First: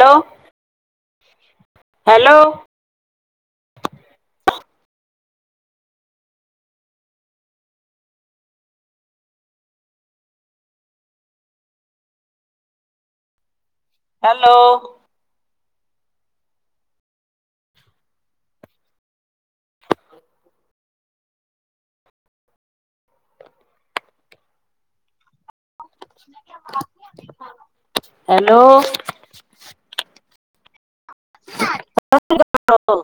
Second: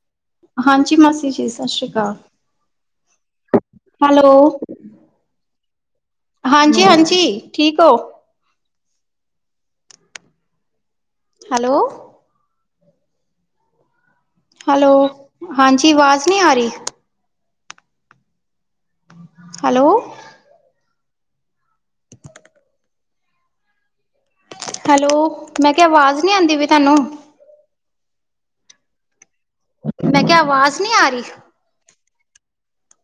Hello ਹਾਂਜੀ ਮਾਸੀ ਜੀ ਸਤਿ ਸ਼੍ਰੀ ਅਕਾਲ ਹੈਲੋ ਹੈਲੋ, ਹਾਂਜੀ -ਹਾਂਜੀ ਠੀਕ ਹੋ ਹੈਲੋ ਹੈਲੋ, ਹਾਂਜੀ ਆਵਾਜ਼ ਨਹੀਂ ਆ ਰਹੀ ਹੈਲੋ [inaudible] ਹੈਲੋ, ਮੈਂ ਕਿਹਾ ਆਵਾਜ਼ ਨਹੀਂ ਆਉਂਦੀ ਵੀ ਤੁਹਾਨੂੰ ਹੈਲੋ ਮੈਂ ਕਿਹਾ ਆਵਾਜ਼ ਨਹੀਂੀ ਆ ਰਹੀ [unintelligible] ਹੋ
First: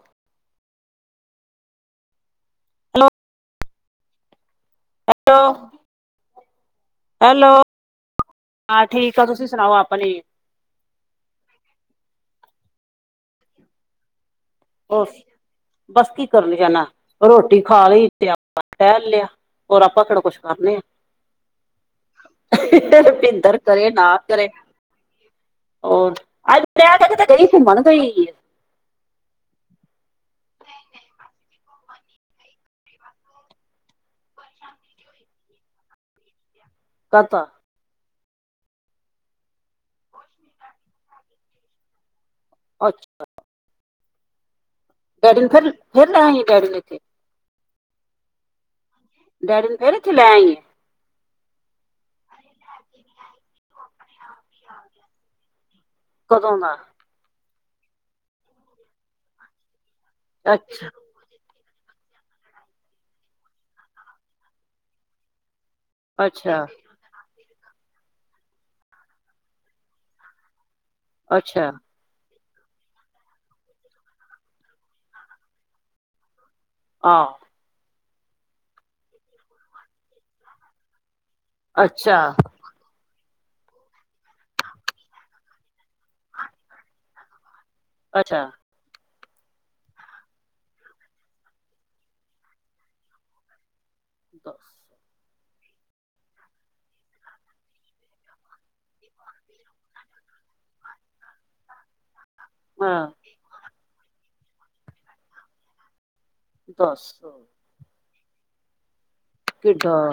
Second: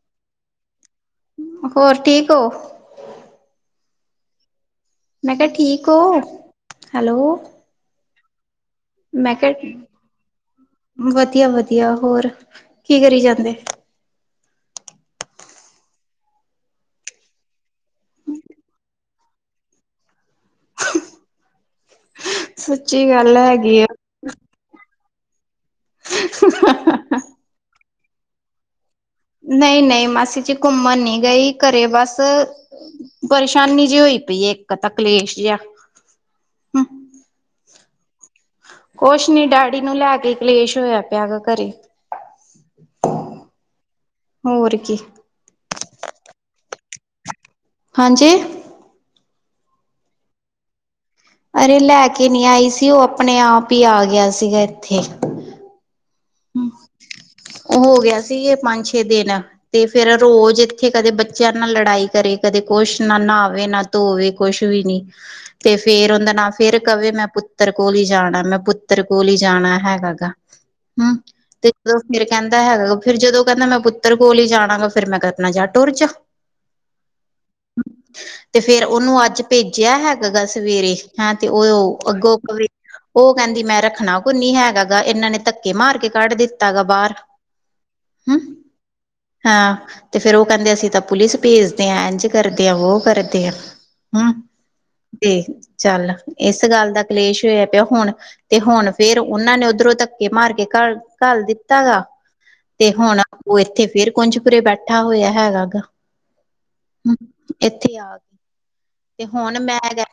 ਹੋਰ ਠੀਕ ਹੋ ਹੈਲੋ ਮੈਂ ਕਿਹਾ ਠੀਕ ਹੋ ਹੈਲੋ ਹਾਂ ਠੀਕ ਆ, ਮੈਂ ਤੁਸੀਂ ਸੁਣਾਓ ਕਿਹਾ ਆਪਣੀ ਵਧੀਆ- ਵਧੀਆ ਹੋਰ ਕੀ ਕਰੀ ਜਾਂਦੇ ਬਸ ਕੀ ਕਰਨ ਜਾਣਾ ਰੋਟੀ ਖਾ ਲਈ ਤੇ ਆਪਾਂ ਟਹਿਲ ਲਿਆ ਹੋਰ ਆਪਾਂ ਕਿਹੜਾ ਕੁਛ ਕਰਨੇ ਹ ਸੱਚੀ ਗੱਲ ਭਿੰਦਰ ਹੈਗੀ ਆ ਕਰੇ ਨਾ ਕਰੇ ਹੋਰ ਅੱਜ ਤੇ ਗਈ ਘੁੰਮਣ ਗਈ ਨਹੀਂ ਨਹੀਂ ਮਾਸੀ ਚ ਘੁੰਮਣ ਨੀ ਗਈ ਘਰੇ ਬਸ ਪਰੇਸ਼ਾਨੀ ਜੇ ਹੋਈ ਪਈ ਹੈ ਇੱਕ ਕਲੇਸ਼ ਜਿਹਾ ਕਾਤਾ ਕੁਛ ਨੀ ਡੈਡੀ ਨੂੰ ਲੈ ਕੇ ਕਲੇਸ਼ ਹੋਇਆ ਪਿਆ ਗਾ ਘਰੇ ਅੱਛਾ ਹੋਰ ਕੀ ਗੈਡੀਨ ਫਿਰ ਫੇ [unintelligible] ਰ ਰਿਹਾ ਡੈਡੀਨ ਇਥੇ ਹਾਂਜੀ। ਡੈਡੀ ਨੂੰ ਫੇਰੇ ਹੀ ਚਲੇ ਆਈਏ। ਅਰੇ ਲੈ ਕੇ ਨਹੀਂ ਆਈ ਸੀ। ਉਹ ਆਪਣੇ- ਆਪ ਹੀ ਆ ਗਿਆ ਸੀਗਾ ਇੱਥੇ। ਕਦੋਂ ਦਾ। ਉਹ ਹੋ ਗਿਆ ਸੀ। ਇਹ ਪੰਜ- ਛੇ ਦਿਨ ਤੇ ਫੇਰ ਰੋਜ਼ ਇੱਥੇ ਅੱਛਾ ਕਦੇ ਬੇ ਬੱਚਿਆਂ ਨਾਲ ਲੜਾਈ ਕਰੇ, ਕਦੇ ਕੁਛ ਨਾ ਨਹਾਵੇ, ਨਾ ਧੋਵੇ, ਕੁਛ ਵੀ ਨੀ। ਤੇ ਫੇਰ ਉਹਦਾ ਨਾਂ ਅੱਛਾ ਫੇਰ। ਕਵੇ ਮੈਂ ਪੁੱਤਰ ਕੋਲ ਹੀਈ ਜਾਣਾ। ਮੈਂ ਪੁੱਤਰ ਕੋਲ ਹੀ ਜਾਣਾ ਹੈਗਾ ਗਾ। ਹਮ ਅੱਛਾ ਤੇ ਫੇਰ ਕਹਿੰਦਾ ਹੈਗਾ। ਫਿਰ ਜਦੋਂ ਕਹਿੰਦਾ ਮੈਂ ਪੁੱਤਰ ਕੋਲ ਹੀ ਜਾਣਾ। ਗ ਫ਼ਿਰ ਮੈਂ ਕਿਰਾ ਤੁਰ ਜਾ। ਹਾਂ। ਤੇ ਫੇਰ ਉਹਨੂੰ ਅੱਜ ਭੇਜਿਆ ਹੈਗਾ ਗਾ ਸਵੇਰੇ। ਹਾਂ। ਤੇ ਉਹ ਅੱਛਾ ਅੱਗੋਂ ਕ ਉਹ ਕਹਿੰਦੀ ਮੈਂ ਰੱਖਣਾ ਕੁ ਨ ਹੈਗਾ ਗਾ। ਇਹਨਾਂ ਨੇ ਧੱਕੇ ਮਾਰ ਕੇ ਕੱਢ ਦਿੱਤੇ। ਤਗਬਾਰ। ਅੱਛਾ। ਹਾਂ। ਤੇ ਫੇਰ ਉਹ ਕਹਿੰਦੇ ਅਸੀਂ ਤਾਂ ਪੁਲਿਸ ਭੇਜਦੇ ਹਾਂ। ਇੰਝ ਕਰਦੇ ਹਾਂ, ਵੋ ਕਰਦੇ ਆ। ਹਮ। ਤੇ ਚੱਲ, ਇਸ ਗੱਲ ਦਾ ਕਲੇਸ਼ ਹੋਇਆ ਪਿਆ ਹੁਣ। ਤੇ ਹੁਣ ਫੇਰ ਉਹਨਾਂ ਨੇ ਉੱਧਰੋਂ ਧੱਕੇ ਮਾਰ ਕੇ ਘ ਘਲ ਦਿੱਤਾ ਗਾ। ਤੇ ਹਾਂ ਹੁਣ ਉਹ ਇੱਥੇ ਫੇਰ ਕੁੰਜਪੁਰੇ ਬੈਠਾ ਹੋਇਆ ਹੈਗਾ ਗਾ। ਹਮ ਦੱਸ। ਇੱਥੇ ਆ ਕੇ, ਤੇ ਹੁਣ ਮੈਂ ਕਿੱਡਾ ਗ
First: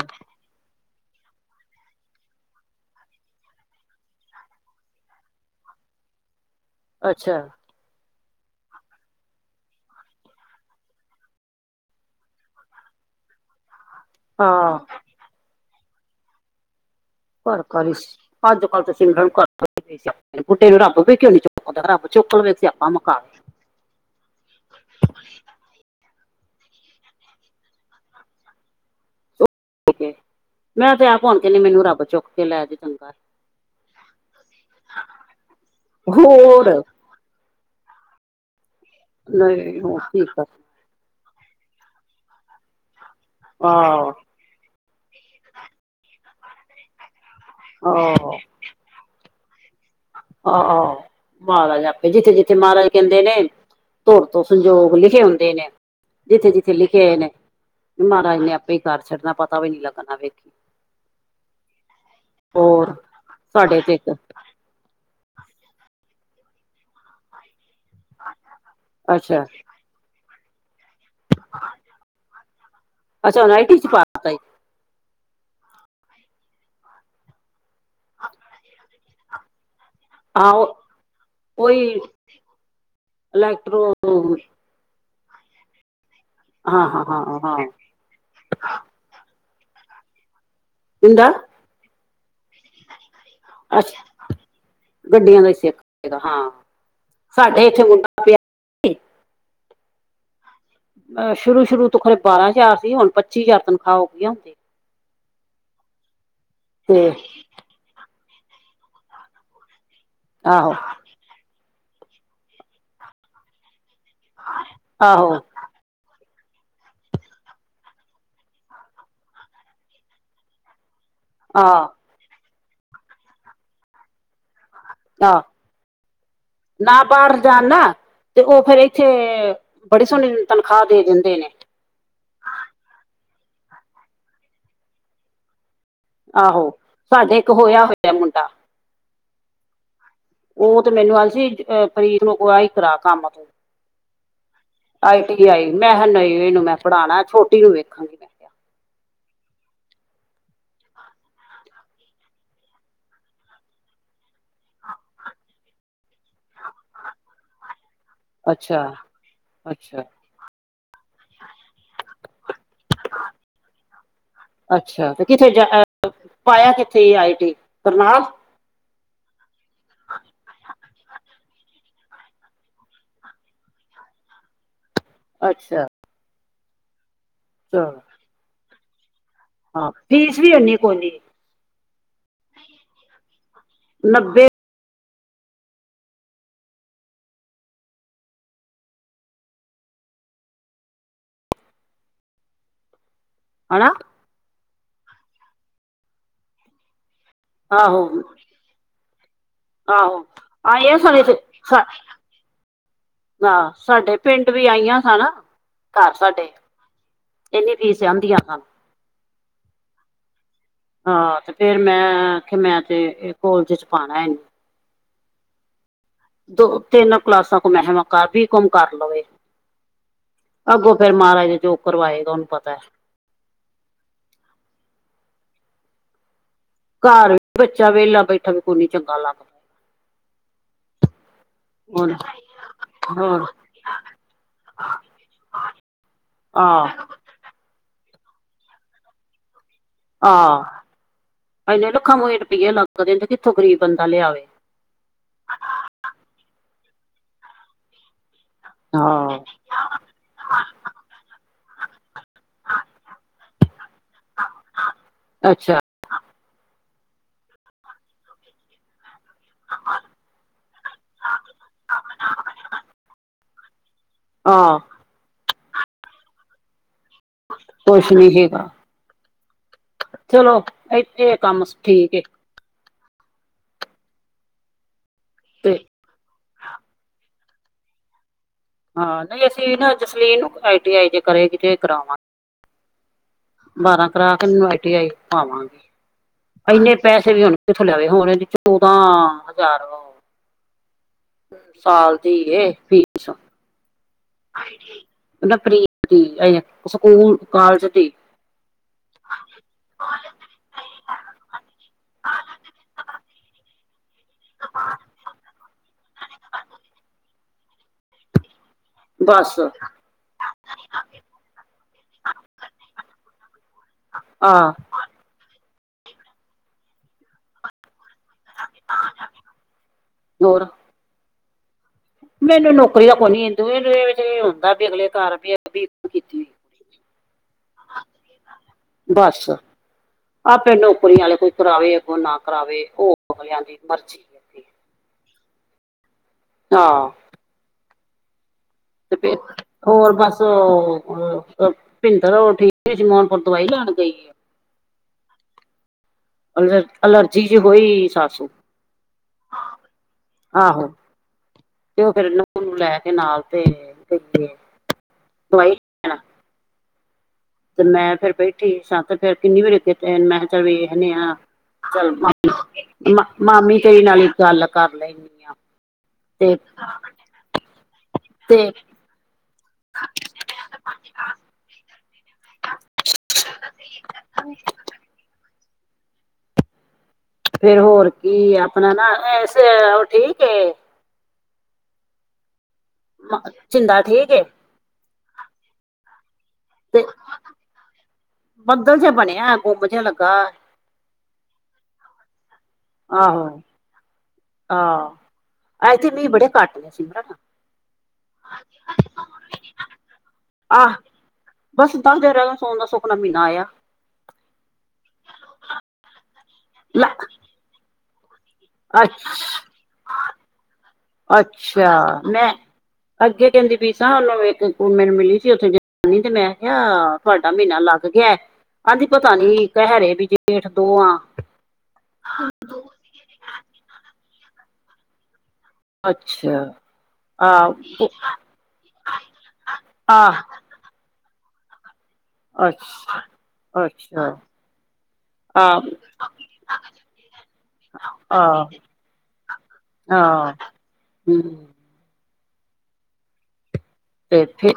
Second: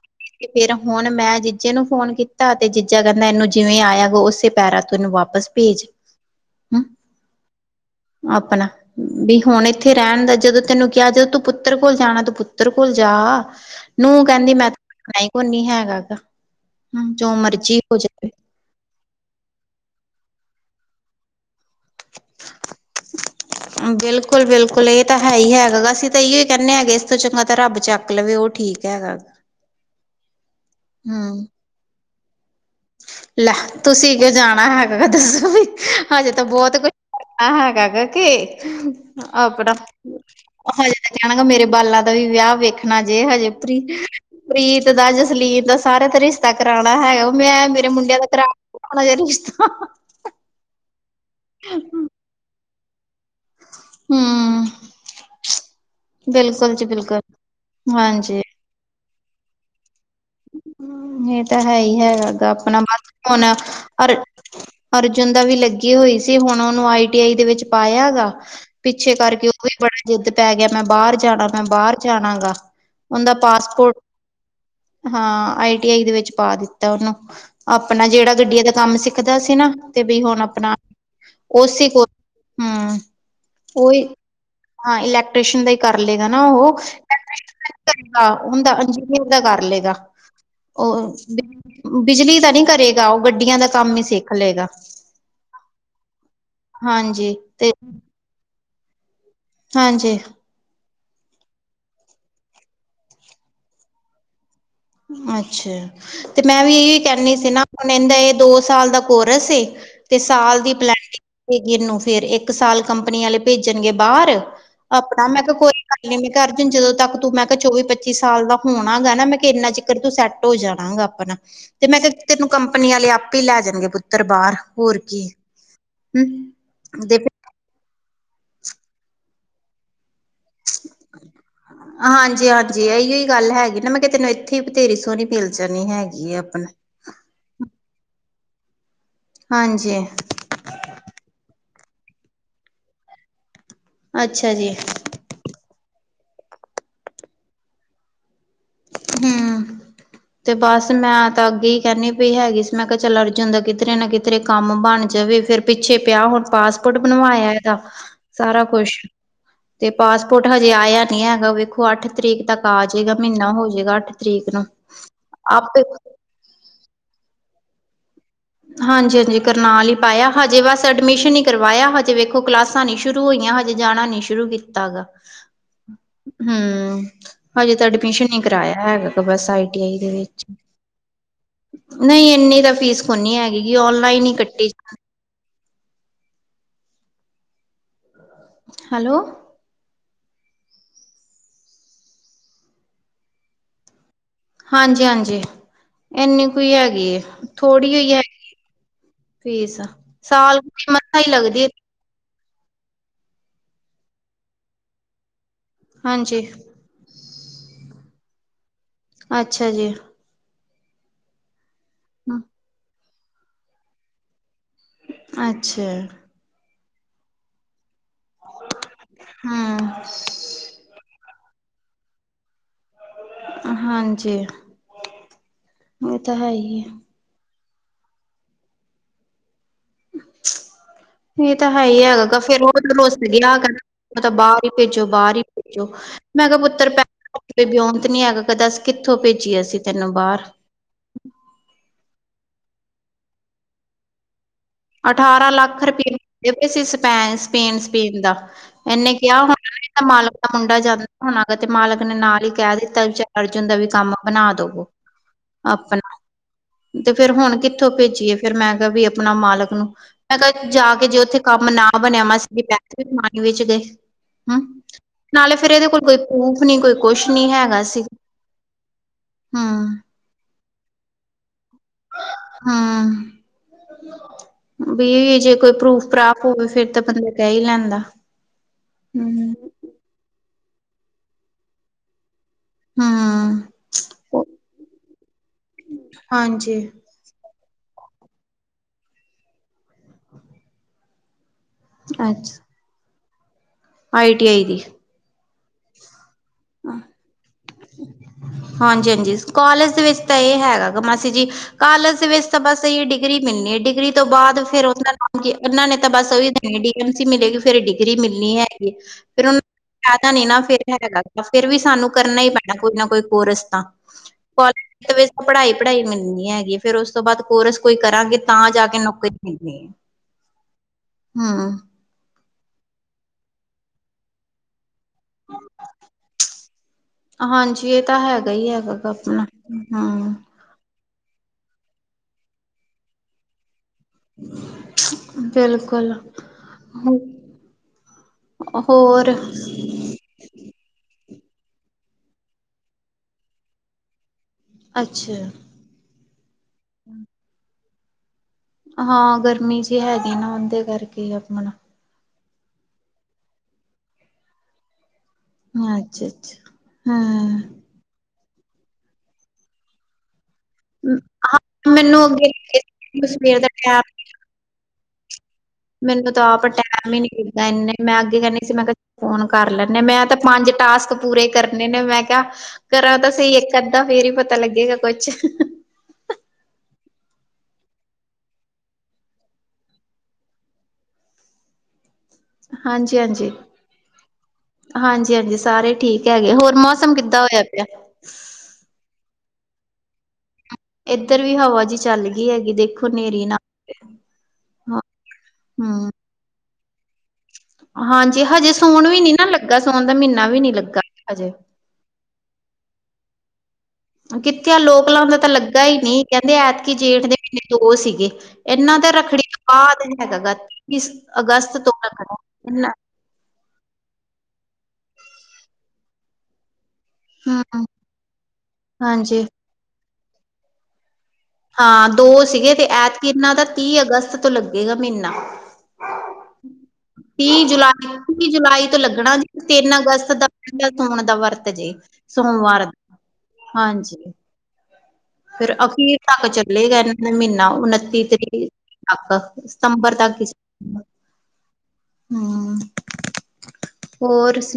ਤੇ ਫੇਰ ਹੁਣ ਮੈਂ ਜੀਜੇ ਨੂੰ ਫੋਨ ਕੀਤਾ। ਤੇ ਜੀਜਾ ਕਹਿੰਦਾ ਇਹਨੂੰ ਜਿਵੇਂ ਆਇਆ ਗ ਉਸੇ ਪੈਰਾਾਂ ਤ ਇਹਨੂੰ ਵਾਪਸ ਭੇਜ। ਹਮ। ਅੱਛਾ। ਆਪਣਾ ਵੀ ਹੁਣ ਇੱਥੇ ਰਹਿਣ ਦਾ ਜਦੋਂ ਤੈਨੂੰ ਕਿਹਾ ਜਦੋਂ ਤੂੰ ਪੁੱਤਰ ਕੋਲ ਜਾਣਾ, ਤੂੰ ਪੁੱਤਰ ਕੋਲ ਜਾ। ਨੂੰਹ ਕਹਿੰਦੀ ਮੈਂ ਹਾਂ ਤਣਾ ਹੀ ਕੋੁੰਨੀ ਹੈਗਾ। ਜੋ ਪਰਰ ਮਰਜੀ ਹੋ ਕਰਸ਼। ਜਾਵੇ ਅੱਜ ਕੱਲ ਤੁਸੀ ਗੁੱਡੇ ਨੂੰ ਰੱਬ ਵੀ ਕਿਉਂ ਨੀ ਚੁੱਕਦਾ, ਰੱਬ ਚੁੱਕਲੈਵੇ ਸਾਪਾਂ ਮੁਕਾ। [inaudible] ਬਿਲਕੁਲ- ਬਿਲਕੁਲ ਇਹ ਤਾਂ ਹੈ ਹੀ ਹੈਗਾ ਗਾ। ਅਸੀਂ ਤਾਂ ਇੋ ਹੀ ਕਹਿੰਦੇ ਹਾਂਗੇ, ਇਸ ਤੋਂ ਚੰਗਾ ਤਾਂ ਰੱਬ ਚੱਕ ਲਵੇ ਉਹ ਠੀਕ ਹੈਗਾ। [inaudible] ਮੈਂ ਤੇ ਗਾ ਆਪ ਹੁਣ ਹੂੰ ਕੇਹਿਦੀ ਨ। ਮੈਨੂੰ ਰੱਬ ਚੁੱਕ ਕੇ ਲੈ ਜਾਏ। ਲੈ ਤੁਸੀਂ ਕਿਉ ਜਾਣਾ ਹੈਗਾ। ਦੱਸੋ ਵੀ, ਹਜੇ ਤਾਂ ਹੋਰ ਬਹੁਤ ਕੁਛ ਆ ਹਾਂ ਕ ਕ ਕੀ, ਅਪਣਾ ਨਹੀਂ ਹੋਰ ਕੀ ਕਰ ਮੈਂ ਕਹਿਣ ਗਾ ਮੇਰੇ ਬਾਲਾਂ ਦਾ ਵੀ ਵਿਆਹ ਵੇਖਣਾ ਜੇ ਹਜੇ ਉਪਰੀ ਆਹ ਪ੍ਰੀਤ ਦਾ, ਜਸਲੀਨ ਦਾ ਸਾਰਿਆਂ ਦਾ ਰਿਸ਼ਤਾ ਕਰਾਉਣਾ ਹੈਗਾ। ਉਹ ਮੈਂ ਮੇਰੇ ਮੁੰਡਿਆਂ ਦਾ ਕਰਾ। ਹਜੇ ਜਾਰੀ ਇਸ਼ ਆਹੋ ਆਹੋ! ਮਹਾਰਾਜ ਆਪੇ ਜਿੱਥੇ- ਜਿੱਥੇ ਮਹਾਰਾਜ ਕਹਿੰਦੇ ਨੇ। ਤੁਰ ਤੋਂ ਹੂੰ ਸੰਜੋਗ ਲਿਖੇ ਹੁੰਦੇ ਨੇ। ਜਿੱਥੇ -ਜਿੱਥੇ ਬਿਲਕੁਲ ਜੀ ਲਿਖੇ ਹੋਏ ਬਿਲਕੁਲ ਨੇ। ਮਹਾਰਾਜ ਹਾਂਜੀ ਨੇ ਆਪੇ ਹੀ ਘਰ ਛੱਡਣਾ ਪਤਾ ਵੀ ਨੀ ਲੱਗਣਾ ਵੇਖ। ਇਹ ਤਾਂ ਹੈ ਹੀ ਹੈ ਹੈਗਾ। ਆਪਣਾ ਹੋਰ ਬਸ ਹੁਣਰ। ਸਾਡੇ ਤੇ ਇੱਕ ਅਰਜੁਨ ਦਾ ਵੀ ਲੱਗੀ ਹੋਈ ਸੀ ਹੁਣ ਉਹਨੂੰ ਆ ਈ ਟੀ ਆਈ ਦੇ ਵਿੱਚ ਪਾਇਆ ਗਾ। ਪਿੱਛੇ ਅੱਛਾ ਕਰਕੇ ਉਹ ਵੀ ਬੜਾ ਜਿੱਦ ਪੈ ਗਿਆ ਮੈਂ ਬਾਹਰ ਜਾਣਾ, ਮੈਂ ਬਾਹਰ ਜਾਣਾ ਗਾ। ਉਹਦਾ ਅੱਛਾ ਨ ਆਈ ਟੀ ਚ' ਪਾਸਪੋਰਟ ਪਤਾ ਆ। ਹਾਂ। ਆ ਈ ਟੀ ਆਈ ਦੇ ਵਿੱਚ ਪਾ ਦਿੱਤਾ। ਉਹਨੂੰ ਆਪਣਾ ਜਿਹੜਾ ਗੱਡੀਆਂ ਦਾ ਕੰਮ ਸਿੱਖਦਾ ਸੀ ਨਾ। ਤੇ ਵੀ ਹੁਣ ਹਾਂ ਉਹ ਆਪਣਾ, ਉਸ ਉਹੀ ਕੋਲ, ਹਮ। ਇਲੈਕਟ੍ਰੋ ਉਹੀ, ਹਾਂ। ਇਲੈਕਟ੍ਰੀਸ਼ਸ਼ਨ ਦਾ ਹੀ ਕਰ ਲਏਗਾ ਨਾ ਉਹ। ਹਾਂ ਹਾਂ ਹਾਂ ਹਾਂ [unintelligible] ਉਹ ਹੁੰਦਾ ਬਿਜਲੀ ਦਾ ਨਹੀਂ ਕਰੇਗਾ, ਉਹ ਗੱਡੀਆਂ ਦਾ ਕੰਮ ਹੀ ਅੱਛਾ ਸਿੱਖ ਲਏਗਾ। ਗੱਡੀਆਂ ਦਾ ਹੀ ਸਿੱਖ ਲਏਗਾ ਹਾਂ, ਹਾਂਜੀ ਸਾਡੇ ਤੇ ਇੱਥੇ ਮੁੰਡਾ ਪਿਆ ਸੀ ਹਾਂਜੀ। ਸ਼ੁਰੂ ਸ਼ੁਰੂ ਤੋਂ ਖਰੇ ਬਾਰਾਂ ਹਜ਼ਾਰ ਸੀ, ਹੁਣ ਪੱਚੀ ਹਜ਼ਾਰ ਤਨਖਾਹ ਹੋ ਗਈ ਹੁੰਦੀ। ਅੱਛਾ, ਤੇ ਮੈਂ ਵੀ ਇਹਹੀ ਤੇ ਕਹਿੰਦੀ ਸੀ ਨਾ। ਹੁਣ ਇਹਹਿੰਦਾ ਇਹ ਦੋ ਸਾਲ ਦਾ ਕੋਰਸ ਤੇ ਸਾਲ ਆਹੋ ਦੀ ਪਲਡਿੰਗ। ਨੂੰ ਫੇਰ ਇੱਕ ਸਾਲ ਕੰਪਨੀ ਵਾਲੇ ਭੇਜਣਗੇ ਬਾਹਰ। ਆਪਣਾ ਆਹੋ ਮੈਂ ਕਿਹਾ ਕੋਈ ਕਰ ਲਈ ਮੈਂ ਕਿਹਾ ਅਰਜੁਨ ਜਦੋਂ ਤੱਕ ਤੂੰ ਮੈਂ ਕਿਹਾ ਚੌਵੀ ਪੱਚੀ ਸਾਲ ਦਾ ਹੋਣਾ ਗਾ ਨਾ ਮੈਂ ਇੰਨਾ ਚਿੱਕਰ ਤੂੰ ਸੈੱਟ ਹੋ ਜਾਣਾ ਹੈਗਾ ਆਪਣਾ, ਤੇ ਆਹ ਮੈਂ ਕਿਹਾ ਤੈਨੂੰ ਕੰਪਨੀ ਵਾਲੇ ਆਪੇ ਲੈ ਜਾਣਗੇ, ਪੁੱਤਰ ਬਾਹਰ। ਹੋਰ ਕੀ ਆਹ ਨਾ ਹਮ ਦੇ ਬਾਰ ਜਾਂਦਾ, ਤੇ ਉਹ ਫੇਿਰ ਇੱਥੇ ਬੜੇ ਸੋਹਣੀ ਤਨਖਾਹ ਦੇ ਦਿੰਦੇ ਨੇ। ਹਾਂਜੀ, ਹਾਂਜੀ! ਇਹੀ ਹੀ ਗੱਲ ਹੈਗੀ ਨਾ। ਮੈਂ ਕਿ, ਤੈਨੂੰ ਇੱਥੇ ਹੀ ਬਥੇਰੀ ਸੋਹਣੀ ਮਿਲ ਜਾਣੀ ਹੈਗੀ। ਆ ਆਪਣਾ ਆਹੋ, ਸਾਡੇ ਇੱਕ ਹੋਇਆ ਹੋਇਆ ਮੁੰਡਾ ਹਾਂਜੀ। ਉਹ ਤੇ ਮੈਨੂੰ ਆੱਲ ਸੀ, ਪ੍ਰੀਤ ਨੂੰ ਆਹੀ ਕਰਾ ਕੰਮ ਅੱਛਾ ਜੀ। I T I. ਮੈਂ ਕਿਹਾ, ਨਹੀਂ ਇਨੂੰ ਮੈਂ ਪੜ੍ਹਾਣਾ। ਛੋਟੀ ਨੂੰ ਵੇਖਾਂਗੀ ਕਿਹਾ। ਹਮ। ਤੇ ਬਸ ਮੈਂ ਤਾਂ ਅੱਗੇ ਹੀ ਕਹਿਣੀ ਪਈ ਹੈਗੀ ਸੀ। ਮੈਂ ਕਿਹਾ, ਚੱਲ ਅਰਜੁਨ ਦਾ ਕਿੱਧਰੇ ਨਾ ਕਿੱਧਰੇ ਤੇ ਕੰਮ ਬਣ ਜਾਵੇ, ਫਿਰ ਪਿੱਛੇ ਪਿਆ। ਹੁਣ ਪਾਸਪੋਰਟ ਬਣਵਾਇਆ ਇਹਦਾ ਸਾਰਾ ਕੁਛ ਅੱਛਾ ਤੇ ਅੱਛਾ ਪਾਸ ਕੋਟ ਹਜੇ ਆਇਆ ਨੀ ਹੈਗਾ। ਵੇਖੋ ਅੱਠ ਤਰੀਕ ਤੱਕ ਆ ਜਾਵੇਗਾ ਮਹੀਨਾ। ਫੇਰ ਅੱਠ ਤਰੀਕ ਨੂੰ। ਅੱਛਾ ਤੇ ਕਿੱਥੇ ਜਾ ਆਪੇ ਅ, ਪਾਇਆ ਕਿੱਥੇ ਆਈ ਟੀ, ਕਰਨ ਲਾ। ਹਾਂਜੀ- ਹਾਂਜੀ, ਕਰਨਾਲ ਹੀ ਪਾਇਆ, ਹਜੇ ਬਸ ਐਡਮਿਸ਼ਨ ਹੀ ਕਰਵਾਇਆ ਹੈ, ਹਜੇ ਕਲਾਸ ਵੇਖੋ ਬੱਸਾਂ ਨਹੀਂ ਸ਼ੁਰੂ ਹੋਈਆਂ ਹਜੇ, ਜਾਣਾ ਨਹੀਂ ਸ਼ੁਰੂ ਕੀਤਾ ਗਿਆ। ਅੱਛਾ। ਹੂੰ, ਹਜੇ ਚਲੋ ਤਾਂ ਐਡਮਿਸ਼ਨ ਹੀ ਕਰਵਾਇਆ ਹੈਗਾ। ਬਸ ਆਈਟੀ ਹਾਂ ਆਈ ਦੇ ਫੀਸ ਵਿੱਚ ਵੀ ਇੰਨੀ ਕੋਨੀ ਨਹੀਂ, ਇੰਨੀ ਤਾਂ ਫੀਸ ਕੋਈ ਨਹੀਂ ਹੈਗੀ। ਔਨਲਾਈਨ ਹੀ ਨੱਬੇ ਕੱਟੀ ਹੈਲੋ, ਹੰਨਾ। ਹਾਂਜੀ- ਹਾਂਜੀ। ਇੰਨੀ ਕੁ ਹੀ ਹੈਗੀ, ਥੋੜ੍ਹੀ ਆਹੋ ਹੋਈ ਹੈਗੀ ਫੀਸ ਆਹੋ ਸਾਲ ਆਈਆਂ ਸਾਡੇ ਵਿੱਚ ਤੇ ਲੱਗਦੀ ਹੈ। ਸਾ- ਹਾਂ, ਸਾਡੇ ਪਿੰਡ ਵੀ ਆਈਆਂ ਸਨ ਘਰ ਹਾਂਜੀ ਸਾਡੇ। ਇੰਨੇ ਫੀਸ ਆਉਂਦੀ ਆ। ਅੱਛਾ ਜੀ। ਹਾਂ, ਤੇ ਫੇਰ ਮੈਂ ਆਖਿਆ ਮੈਂ ਤੇ ਇਹ ਕੋਲਜ ਚ ਪਾਉਣਾ ਇਹਨੂੰ। ਅੱਛਾ ਦੋ ਤਿੰਨ ਕਲਾਸਾਂ ਕੋ ਮੈਂਵ ਕਰ ਵੀ ਕੁਮ ਕਰ ਲਵੇ [unintelligible] ਹੂੰ ਅੱਗੋਂ ਫੇਰ ਮਹਾਰਾਜ ਜੋ ਕਰਵਾਏਗਾ ਉਹਨੂੰ ਪਤਾ। ਹਾਂਜੀ ਇਹ ਤਾਂ ਹੈ ਹੀ। ਹੈ ਘਰ ਵੀ ਬੱਚਾ ਵੇਲਾ ਬੈਠਾ ਵੀ ਕੋਨੀ ਚੰਗਾ ਲੱਗਦਾ। ਇਹ ਤਾਂ ਹੈ ਹੀ ਹੁਣ ਹੈਗਾਾ ਫੇਰ ਉਹਲੁਸ ਹੋਰ ਗਿਆ ਕਿੰ [unintelligible] [inaudible] ਮਤਾ ਬਾਹਰ ਹੀ ਭੇਜੋ, ਬਾਹਰ ਹੀ ਭੇਜੋ ਮੈਂ ਕਿਹਾ ਆਹ ਪੁੱਤਰ ਪੈ ਕੋਈ ਬਿਉਂਤ ਨੀ ਹੈਗਾ ਕਾ ਦੱਸ ਕਿੱਥੋਂ ਭੇਜੀਏ ਅਤੇ ਆਹ! ਇੰਨੇ ਲੱਖਾਂ ਮੁਹੇ ਰੁਪਈਏ ਲੱਗਦੇ ਕਿੱਥੋਂ ਗਰੀਬ ਬੰਦਾ ਲਿਆਵੇ। ਅਠਾਰਾਂ ਲੱਖ ਰੁਪਏ ਕਹਿੰਦੇ ਪਏ ਸੀ ਸਪੇਨ ਸਪੇਨ ਦਾ ਇਹਨੇ ਹਾਂ ਕਿਹਾ ਹੋਣਾ ਮਾਲਕ ਦਾ ਮੁੰਡਾ ਜਾਂਦਾ ਹੁਣਾ ਅ ਤੇ ਮਾਲਕ ਨੇ ਨਾਲ ਹੀ ਕਹਿ ਦਿੱਤਾ ਵੀ ਚੱਲ ਅਰਜੁਨ ਦਾ ਵੀ ਕੰਮ ਬਣਾ ਦਵੋ ਅੱਛਾ ਆਪਣਾ ਤੇ ਫੇਰ ਹੁਣ ਕਿੱਥੋਂ ਭੇਜੀਏ ਫੇਰ ਮੈਂ ਕਿਹਾ ਵੀ ਆਪਣਾ ਮਾਲਕ ਮੈਂ ਕਿਹਾ ਜਾ ਕੇ ਜੇ ਉੱਥੇ ਕੰਮ ਨਾ ਬਣਿਆ ਮਾਸੀ ਦੇ ਪੈਸੇ ਵਿੱਚ ਗਏ ਹਮ ਆਹ ਨਾਲੇ ਫੇਰ ਇਹਦੇ ਕੋਲ ਕੋਈ ਉਹ ਨ ਕੋਈ ਕੁਛ ਨੀ ਹੈਗਾ ਸੀ ਕੁਛ ਨੀ ਹੈਗਾ ਹਮ ਚਲੋ ਇੱਥੇ ਕੰਮ ਠੀਕ ਏ ਹਾਂ ਵੀ ਜੇ ਕੋਈ ਤੇ ਪਰੂਫ ਪਰਾਫ ਹੋਵੇ ਫਿਰ ਤਾਂ ਬੰਦੇ ਕ ਹੀ ਲੈਂਦਾ ਹਾਂ ਨਹੀਂ ਹੂੰ ਅਸੀਂ ਨਾ ਜਸਲੀਨ ਨੂੰ ਆਈ ਟੀ ਆਈ ਜੇ ਕਰੇਗੀ ਤੇ ਕਰਾਵਾਂਗੇ ਬਾਰਾਂ ਕਰਾ ਹੂੰ ਕੇ ਇਹਨੂੰ ਆਈਟੀ ਪਾਵਾਂਗੇ ਹਾਂਜੀ। ਇਨੇ ਪੈਸੇ ਵੀ ਹੁਣ ਕਿੱਥੋਂ ਲਿਆਵੇ ਹੁਣ ਇਹਦੀ ਚੌਦਾਂ ਹਜ਼ਾਰ ਸਾਲ ਦੀ ਅੱਛਾ ਏ ਫੀਸ ਆਈ ਟੀ ਆਈ ਦੀ ਨਾ ਪ੍ਰੀਤ ਦੀ ਅ ਸਕੂਲ ਕਾਲਜ ਦੀ ਹਾਂਜੀ ਹਾਂਜੀ ਕਾਲਜ ਦੇ ਵਿੱਚ ਤਾਂ ਇਹ ਹੈਗਾ ਮਾਸੀ ਜੀ ਕਾਲਜ਼ ਦੇ ਵਿੱਚ ਤਾਂ ਬਸ ਇਹੀ ਡਿਗਰੀ ਮਿਲਣੀ ਹੈ, ਡਿਗਰੀ ਤੋਂ ਬਾਅਦ ਫਿਰ ਉਹਦਾ ਕਾਮ ਕੀ ਉਹਨਾਂ ਨੇ ਤਾਂ ਬਸ ਉਹੀ ਡੀ ਐਮ ਸੀ ਮਿਲੇਗੀ, ਫਿਰ ਡਿਗਰੀ ਮਿਲਣੀ ਹੈਗੀ। ਫਿਰ, ਬਸ ਜਿਆਦਾ ਨੀ ਨਾ, ਫਿਰ [unintelligible] ਹੈਗਾ। ਫਿਰ ਵੀ ਸਾਨੂੰ ਕਰਨਾ ਹੀ ਪੈਣਾ, ਕੁਛ ਨਾ ਕੋਈ ਕੋਰਸ ਤਾਂ ਆਹ ਕਾਲ ਫਿਰ ਵੀ ਤਾਂ ਪੜ੍ਹਾਈ-ਪੜ੍ਹਾਈ ਮਿਲਣੀ ਹੈਗੀ, ਫੇਰ ਉਸ ਤੋਂ ਬਾਅਦ ਕੋਰਸ ਕੋਈ ਕਰਾਂਗੇ ਤਾਂ, ਜਾਕੇ ਨੌਕਰੀ ਮਿਲਣੀ ਏ, ਹੋਰ ਹੂੰ। ਮੈਨੂੰ ਨੌਕਰੀ ਦਾ ਕੋਈ ਨੀ, ਦੁਏ ਨੀ ਵੇਖ-ਵੇਖ ਏ ਹੁੰਦਾ, ਵੀ ਅਗਲੇ ਘਰ ਬੀਏਡ ਕੀਤੀ ਹੋਈ। ਹਾਂਜੀ, ਇਹ ਤਾਂ ਹੈਗਾ ਹੀ ਹੈਗਾ, ਇਕ ਅਪਣਾ ਹਾਂ। ਫਿਰ ਨੌਕਰੀਆਂ ਵਾਲੇ ਕੋਈ ਕਰਾਵੇ, ਅੱਗੋਂ ਨਾ ਕਰਾਵੇ, ਉਹ ਅਗਲਿਆਂ ਦੀ ਮਰਜ਼ੀ। ਬਿਲਕੁੱਲ। ਆਹ! ਤੇ ਹੋਰ ਫਿਰ, ਹੋਰ ਬਸ ਪ੍ਹੀੰਦਰ ਉਹ ਠੀਕ? ਜ਼ਮਾਨਪੁਰ ਦਵਾਈ ਲੈਣ ਗਈ ਏ? ਅੱਛਾ। ਅਲਰਜੀ ਜੀ ਹੋਈ, ਸੱਸ ਹਾਂ, ਗਰਮੀ ਜੀ ਹੈਗੀ ਨਾ, ਉਹਦੇ ਕਰਕੇ ਆਪਣਾ ਤੇ, ਉਹ ਫੇਰ ਨੂੰਹ ਨੂੰ ਲੈਕੇ ਨਾਲ, ਤੇ ਪੇਕੇ ਦਵਾਈ ਲੈਣ ਅੱਛਾ-ਅੱਛਾ, ਹਾਂ। ਤੇ ਮੈਂ ਫਿਰ ਬੈਠੀ ਸਾਂ, ਤੇ ਫਿਰ ਕਿੰਨੀ ਵਾਰੀ ਅੱਗੇ ਤੇ, ''ਮੈਂ ਚੱਲ ਵੇਖਨੇ ਆਂ, ਹਾਂ ਚੱਲ ਮੈਨੂੰ ਅੱਗੇ ਮਾਮੀ, ਸਵੇਰ ਦਾ ਮਾਮੀ ਟੈਮ ਤੇਰੀ ਨਾਲ ਹੀ ਗੱਲ ਕਰ ਲੈਂਨੀ ਆ। ਮੈਨੂੰ ਤਾਂ ਤੇ ਆਪ ਟੈਮ ਹੀ ਨੀ ਲੱਗਦਾ, ਇੰਨੇ, ਮੈਂ ਅੱਗੇ ਕਹਿੰਦੀ ਤੇ ਸੀ ਮੈਂ ਕਿਹਾ ਫੋਨ ਕਰ ਲੈਨੇ, ਮੈਂ ਤਾਂ ਪੰਜ ਟਾਸਕ ਪੂਰੇ ਕਰਨੇ ਨੇ, ਮੈਂ ਕਿਹਾ ਕਰਾ ਤਾਂ ਸਹੀ ਇੱਕ-ਅੱਧਾ ਫੇਰ ਹੀ ਪਤਾ ਲੱਗੇਗਾ, ਕੁਛ। ਫਿਰ ਹੋਰ ਕੀ ਆਪਣਾ ਨਾ, ਐਸੇ ਓ ਠੀਕ ਏ? ਹਾਂਜੀ-ਹਾਂਜੀ। ਛਿੰਦਾ ਠੀਕ ਏ ਹਾਂਜੀ-ਹਾਂਜੀ, ਸਾਰੇ ਠੀਕ ਹੈਗੇ। ਹੋਰ, ਤੇ ਮੌਸਮ ਕਿੱਦਾਂ ਹੋਇਆ ਪਿਆ? ਬੱਦਲ ਜਿਹਾ ਬਣਿਆ, ਗੁੰਮ ਜਿਹਾ ਲੱਗਾ। ਇੱਧਰ ਵੀ ਹਵਾ ਜੀ ਚੱਲ ਗਈ ਹੈਗੀ, ਦੇਖੋ ਹਨੇਰੀ ਆਹੋ ਨਾ ਆਵੇ। ਆਹ, ਐਥੇ ਮੀਂਹ ਬੜੇ ਘੱਟ ਸੀ ਨਾ। ਹਾਂਜੀ, ਹਜੇ ਸੋਣ ਵੀ ਨੀ ਨਾ ਲੱਗਾ, ਸੋਣ ਦਾ ਮਹੀਨਾ ਵੀ ਨੀ ਆਹ ਲੱਗਾ ਹਜੇ। ਬਸ ਦੱਸ ਦਿਨ ਰਹਿਗੇ, ਸੋਣ ਦਾ ਸੁਖਨਾ ਮਹੀਨਾ ਆਇਆ। ਕਿੱਥੇ ਲੋਕਲਾਂ ਦਾ ਤਾਂ ਲੱਗਾ ਹੀ ਨਹੀਂ। ਕਹਿੰਦੇ, ਐਤਕੀ ਲੈ ਜੇਠ ਦੇ ਮਹੀਨੇ ਦੋ ਸੀਗੇ। ਇਹਨਾਂ ਦਾ ਅੱਛ ਰੱਖੜੀ ਤੋਂ ਬਾਅਦ ਹੈਗਾ, ਇੱਕੀ ਅਗਸਤ ਤੋਂ ਅੱਛਾ ਰੱਖਣਾ ਮੈਂ ਇਹਨਾ ਅੱਗੇ ਕੇਂਦੀ ਪਈ ਸਾਂ, ਉਹਨੂੰ ਵੇਖਕੇ, ਮੈਨੂੰ ਮਿਲੀ ਸੀ ਉਥੇ ਜਨਾਨੀ, ਤੇ ਮੈਂ ਕਿਹਾ ਤੁਹਾਡਾ ਮਹੀਨਾ ਹਮ ਲੱਗ ਗਿਆ, ਆਂਦੀ ਪਤਾ ਹਾਂਜੀ ਨੀ ਕਹਿ ਰਹੇ, ਵੀ ਜੇਠ ਦੋਂ ਆਂ। ਹਾਂ, ਦੋ ਸੀਗੇ ਤੇ, ਐਤਕੀ ਇਹਨਾਂ ਦਾ ਤੀਹ ਅਗਸਤ ਤੋਂ ਲੱਗੇਗਾ ਮਹੀਨਾ। ਅੱਛਾ ਆ ਤੀਹ ਜੁਲਾਈ, ਤੀਹ ਜੁਲਾਈ ਤੋਂ ਲੱਗਣਾ ਜੀ, ਤਿੰਨ ਆ ਅਗਸਤ ਦਾ। ਮੇਰਾ ਸੋਣ ਦਾ ਵਰਤ ਜੇ, ਸੋਮਵਾਰ ਦਾ, ਅੱਛਾ ਅੱਛਾ ਹਾਂਜੀ। ਫਿਰ ਆ ਅਖ਼ੀਰ ਤੱਕ ਚੱਲੇਗਾ ਇਹਨਾਂ ਦਾ ਮਹੀਨਾ, ਉਨੱਤੀ ਤਰੀ ਆ ਅਕਸਰ, ਸਤੰਬਰ ਤੱਕ ਹੀ। ਹੂੰ। ਹਾਂ। ਬੇਠੇ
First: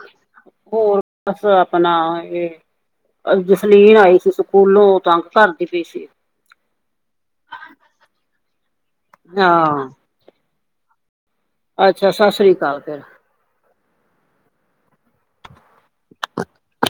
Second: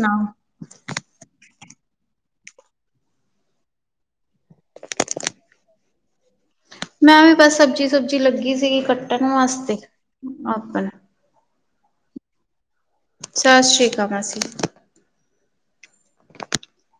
ਹੋਰ, ਬਸ ਆਪਣਾ ਇਹ ਜਸਲੀਨ ਆਈ ਸੀ, ਸੁ ਸਕੂਲੋਂ। ਤੰਗ ਕਰਦੀ ਪਈ ਸੀ। ਮੈਂ, ਵੀ ਬਸ ਸਬਜ਼ੀ-ਸੁਬਜੀ ਲੱਗੀ ਸੀਗੀ ਕੱਟਣ ਵਾਸਤੇ। ਹਾਂ ਆਪਨਾ ਅੱਛਾ, ਸੱਸ ਸ੍ਰੀ ਅਕਾਲ ਫਿਰ। ਸਤਿ ਸ਼੍ਰੀ ਅਕਾਲ ਮਾਸੀਜੀ। [unintelligible]